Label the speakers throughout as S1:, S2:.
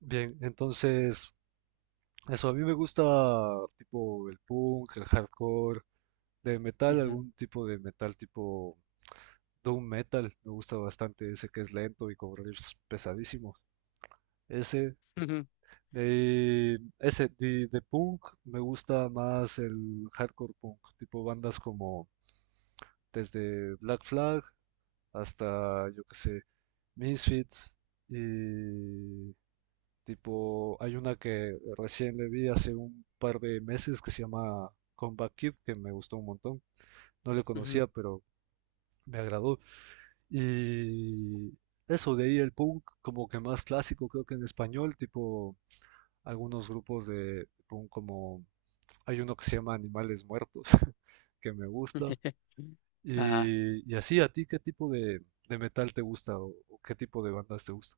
S1: Bien, entonces, eso, a mí me gusta tipo el punk, el hardcore, de metal,
S2: Ujú,
S1: algún tipo de metal tipo doom metal, me gusta bastante ese que es lento y con riffs pesadísimos. Ese,
S2: ujú,
S1: ese de punk me gusta más el hardcore punk, tipo bandas como desde Black Flag hasta, yo qué sé, Misfits y tipo, hay una que recién le vi hace un par de meses que se llama Combat Kid, que me gustó un montón. No le
S2: ujú.
S1: conocía, pero me agradó. Y eso, de ahí el punk como que más clásico, creo que en español, tipo algunos grupos de punk como hay uno que se llama Animales Muertos, que me gusta.
S2: Ajá.
S1: Y así, ¿a ti qué tipo de metal te gusta o qué tipo de bandas te gusta?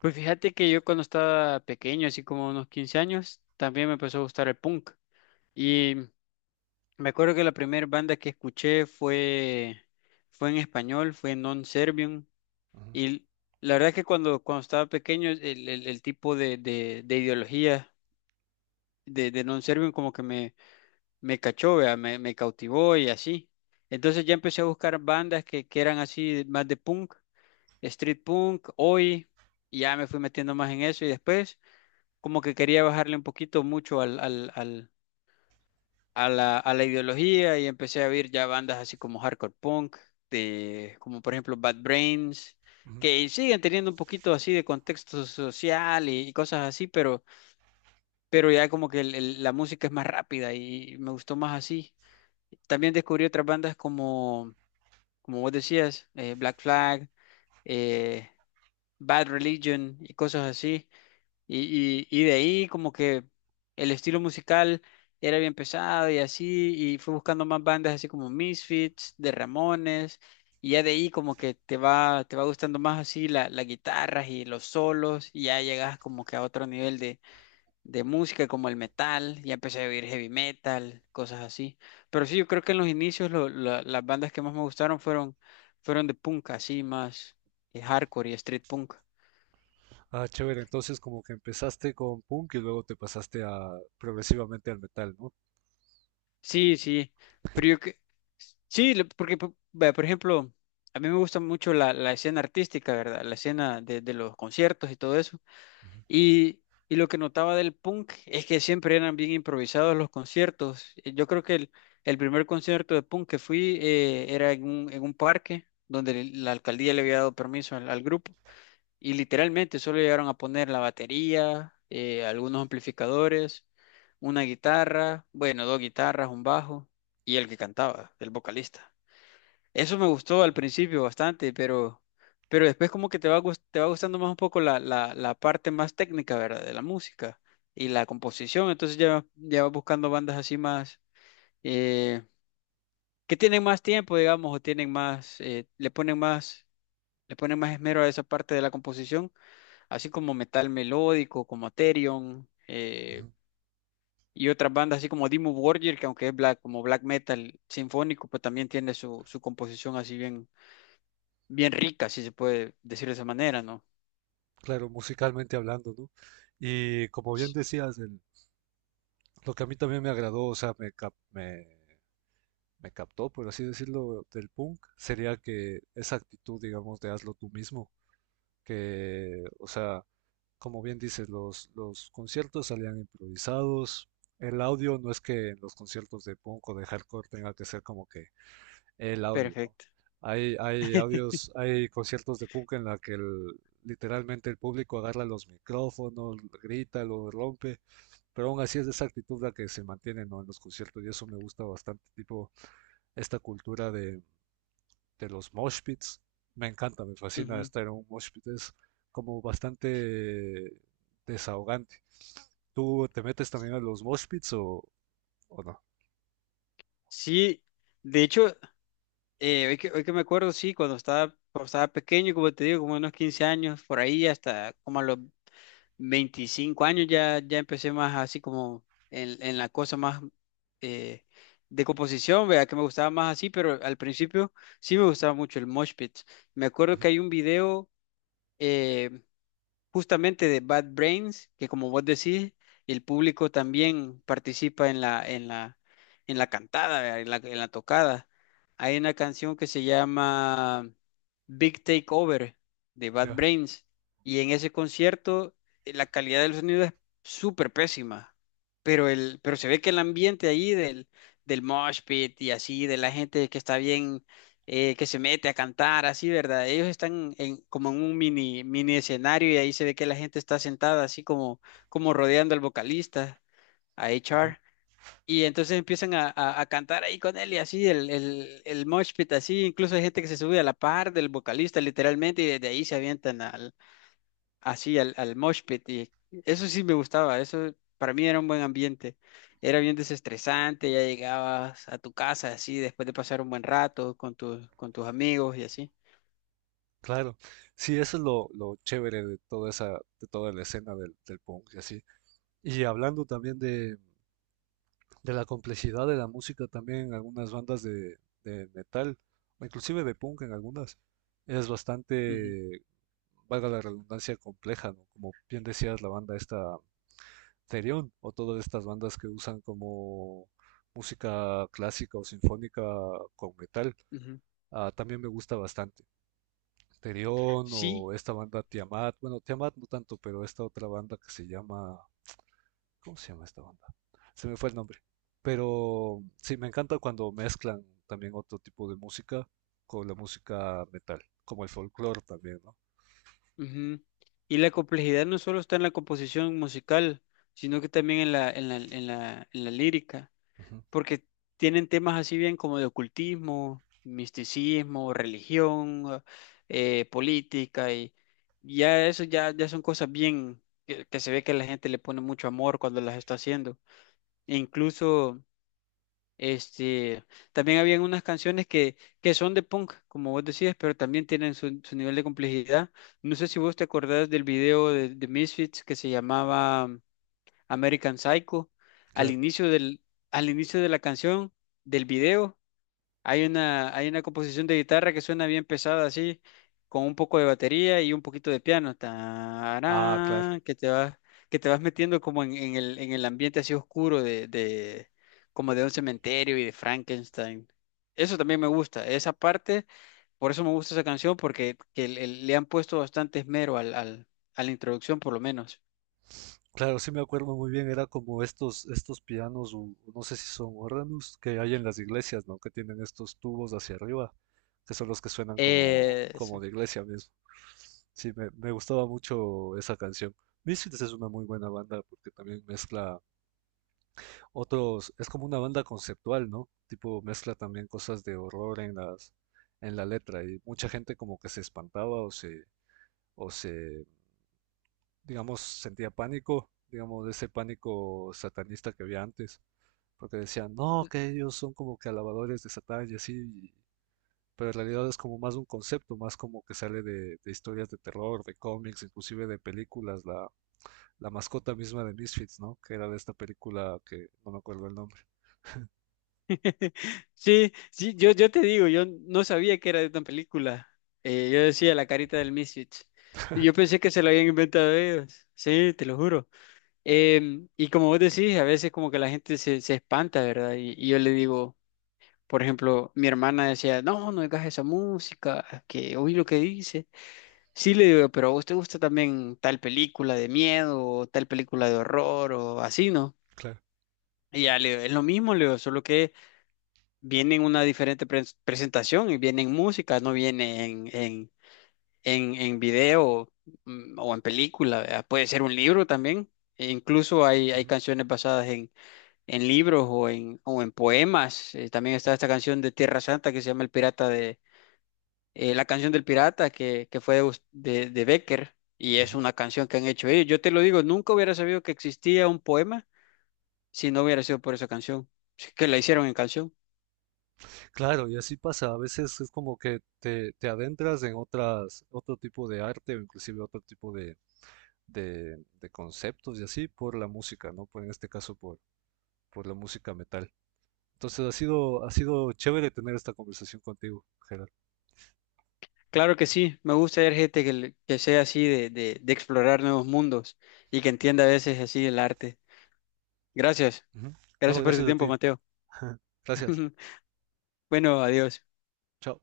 S2: Pues fíjate que yo cuando estaba pequeño, así como unos 15 años, también me empezó a gustar el punk. Y me acuerdo que la primera banda que escuché fue en español, fue Non Servium.
S1: Ujú,
S2: Y la verdad es que cuando estaba pequeño, el tipo de ideología de Non Servium como que me cachó, vea. Me cautivó y así. Entonces ya empecé a buscar bandas que eran así, más de punk. Street punk, hoy, y ya me fui metiendo más en eso y después como que quería bajarle un poquito mucho a la ideología y empecé a oír ya bandas así como hardcore punk, como por ejemplo Bad Brains,
S1: ujú.
S2: que siguen teniendo un poquito así de contexto social y cosas así, pero ya como que la música es más rápida y me gustó más así. También descubrí otras bandas como, como vos decías, Black Flag, eh, Bad Religion y cosas así. Y de ahí como que el estilo musical era bien pesado y así, y fue buscando más bandas así como Misfits, de Ramones, y ya de ahí como que te va gustando más así las guitarras y los solos, y ya llegas como que a otro nivel de música como el metal, ya empecé a oír heavy metal, cosas así. Pero sí, yo creo que en los inicios las bandas que más me gustaron fueron de punk, así más hardcore y street punk.
S1: Ah, chévere. Entonces, como que empezaste con punk y luego te pasaste a progresivamente al metal, ¿no?
S2: Sí, sí, pero yo que sí, porque vea, por ejemplo, a mí me gusta mucho la escena artística, ¿verdad? La escena de los conciertos y todo eso. Y, y lo que notaba del punk es que siempre eran bien improvisados los conciertos. Yo creo que el primer concierto de punk que fui era en un parque donde la alcaldía le había dado permiso al grupo. Y literalmente solo llegaron a poner la batería, algunos amplificadores, una guitarra, bueno, dos guitarras, un bajo y el que cantaba, el vocalista. Eso me gustó al
S1: Ujú,
S2: principio bastante, pero después como que te va gustando más un poco la parte más técnica, ¿verdad? De la música y la composición. Entonces ya, ya vas buscando bandas así más, eh, que tienen más tiempo, digamos, o tienen más, le ponen más esmero a esa parte de la composición así como metal melódico, como Therion,
S1: ujú.
S2: y otras bandas así como Dimmu Borgir, que aunque es black, como black metal sinfónico, pues también tiene su, su composición así bien, bien rica, si se puede decir de esa manera, ¿no?
S1: Claro, musicalmente hablando, ¿no? Y como bien decías, el lo que a mí también me agradó, o sea, me, cap- me captó, por así decirlo, del punk, sería que esa actitud, digamos, de hazlo tú mismo. Que, o sea, como bien dices, los conciertos salían improvisados. El audio no es que en los conciertos de punk o de hardcore tenga que ser como que el audio, ¿no?
S2: Perfecto.
S1: Hay audios, hay conciertos de punk en la que el literalmente el público agarra los micrófonos, grita, lo rompe, pero aún así es esa actitud la que se mantiene, ¿no? En los conciertos y eso me gusta bastante, tipo esta cultura de los mosh pits. Me encanta, me fascina
S2: Ujú.
S1: estar en un mosh pit. Es como bastante desahogante. ¿Tú te metes también a los mosh pits o no?
S2: Sí, de hecho, hoy que me acuerdo, sí, cuando estaba pequeño, como te digo, como unos 15 años, por ahí hasta como a los 25 años ya, ya empecé más así como en la cosa más eh, de composición, vea que me gustaba más así, pero al principio sí me gustaba mucho el mosh pit. Me acuerdo
S1: Ujú,
S2: que hay un video eh, justamente de Bad Brains, que como vos decís, el público también participa en la cantada, ¿verdad? En la tocada. Hay una canción que se llama Big Takeover de Bad
S1: ya.
S2: Brains y en ese concierto la calidad del sonido es súper pésima, pero, pero se ve que el ambiente ahí del mosh pit y así, de la gente que está bien que se mete a cantar, así, ¿verdad? Ellos están en, como en un mini, mini escenario y ahí se ve que la gente está sentada así como, como rodeando al vocalista, a HR. Y entonces empiezan a cantar ahí con él y así, el mosh pit así, incluso hay gente que se sube a la par del vocalista literalmente y desde ahí se avientan a, así al mosh pit y eso sí me gustaba, eso para mí era un buen ambiente, era bien desestresante, ya llegabas a tu casa así después de pasar un buen rato con tus amigos y así.
S1: Claro, sí, eso es lo chévere de toda esa, de toda la escena del, del punk y así. Y hablando también de la complejidad de la música, también algunas bandas de metal, o inclusive de punk en algunas, es
S2: Ujú,
S1: bastante, valga la redundancia, compleja, ¿no? Como bien decías, la banda esta Therion, o todas estas bandas que usan como música clásica o sinfónica con metal,
S2: ujú.
S1: ah, también me gusta bastante. Terión
S2: Sí,
S1: o esta banda Tiamat, bueno, Tiamat no tanto, pero esta otra banda que se llama, ¿cómo se llama esta banda? Se me fue el nombre. Pero sí, me encanta cuando mezclan también otro tipo de música con la música metal, como el folclore también, ¿no?
S2: ujú. Y la complejidad no solo está en la composición musical, sino que también en la lírica.
S1: Ujú,
S2: Porque tienen temas así bien como de ocultismo, misticismo, religión, política, y ya son cosas bien que se ve que la gente le pone mucho amor cuando las está haciendo. E incluso, este, también habían unas canciones que son de punk, como vos decías, pero también tienen su, su nivel de complejidad. No sé si vos te acordás del video de Misfits que se llamaba... American Psycho. Al
S1: claro.
S2: inicio del, al inicio de la canción, del video, hay una composición de guitarra que suena bien pesada así, con un poco de batería y un poquito de piano.
S1: Ah, claro.
S2: Tarán, que te vas metiendo como en, en el ambiente así oscuro como de un cementerio y de Frankenstein. Eso también me gusta, esa parte, por eso me gusta esa canción, porque que le le han puesto bastante esmero a la introducción, por lo menos.
S1: Claro, sí me acuerdo muy bien, era como estos, estos pianos, u- no sé si son órganos, que hay en las iglesias, ¿no? Que tienen estos tubos hacia arriba, que son los que suenan como,
S2: Eh,
S1: como de iglesia mismo. Sí, me gustaba mucho esa canción. Misfits es una muy buena banda porque también mezcla otros, es como una banda conceptual, ¿no? Tipo mezcla también cosas de horror en las, en la letra y mucha gente como que se espantaba o se digamos, sentía pánico, digamos, de ese pánico satanista que había antes, porque decían, no, que ellos son como que alabadores de Satán y así, y pero en realidad es como más un concepto, más como que sale de historias de terror, de cómics, inclusive de películas, la mascota misma de Misfits, ¿no? Que era de esta película que no me acuerdo el nombre,
S2: Sí, sí, yo te digo, yo no sabía que era de una película. Yo decía la carita del Misfits. Y yo pensé que se lo habían inventado ellos. Sí, te lo juro. Y como vos decís, a veces como que la gente se, se espanta, ¿verdad? Y yo le digo, por ejemplo, mi hermana decía, no, no digas esa música, que oí lo que dice. Sí, le digo, pero a vos te gusta también tal película de miedo o tal película de horror o así, ¿no?
S1: claro.
S2: Y ya le digo, es lo mismo, le digo, solo que viene en una diferente presentación y viene en música, no viene en video o en película, ¿verdad? Puede ser un libro también. E incluso hay canciones basadas en libros o o en poemas. También está esta canción de Tierra Santa que se llama El Pirata la canción del pirata que fue de Becker y es
S1: Ujú.
S2: una canción que han hecho ellos. Yo te lo digo, nunca hubiera sabido que existía un poema si no hubiera sido por esa canción, que la hicieron en canción.
S1: Claro, y así pasa. A veces es como que te adentras en otras, otro tipo de arte o inclusive otro tipo de conceptos y así por la música, ¿no? Por, en este caso por la música metal. Entonces ha sido chévere tener esta conversación contigo, Gerard.
S2: Claro que sí, me gusta ver gente que sea así de explorar nuevos mundos y que entienda a veces así el arte. Gracias,
S1: Ujú. No,
S2: gracias por tu
S1: gracias a
S2: tiempo,
S1: ti.
S2: Mateo.
S1: Gracias.
S2: Bueno, adiós.
S1: Chao.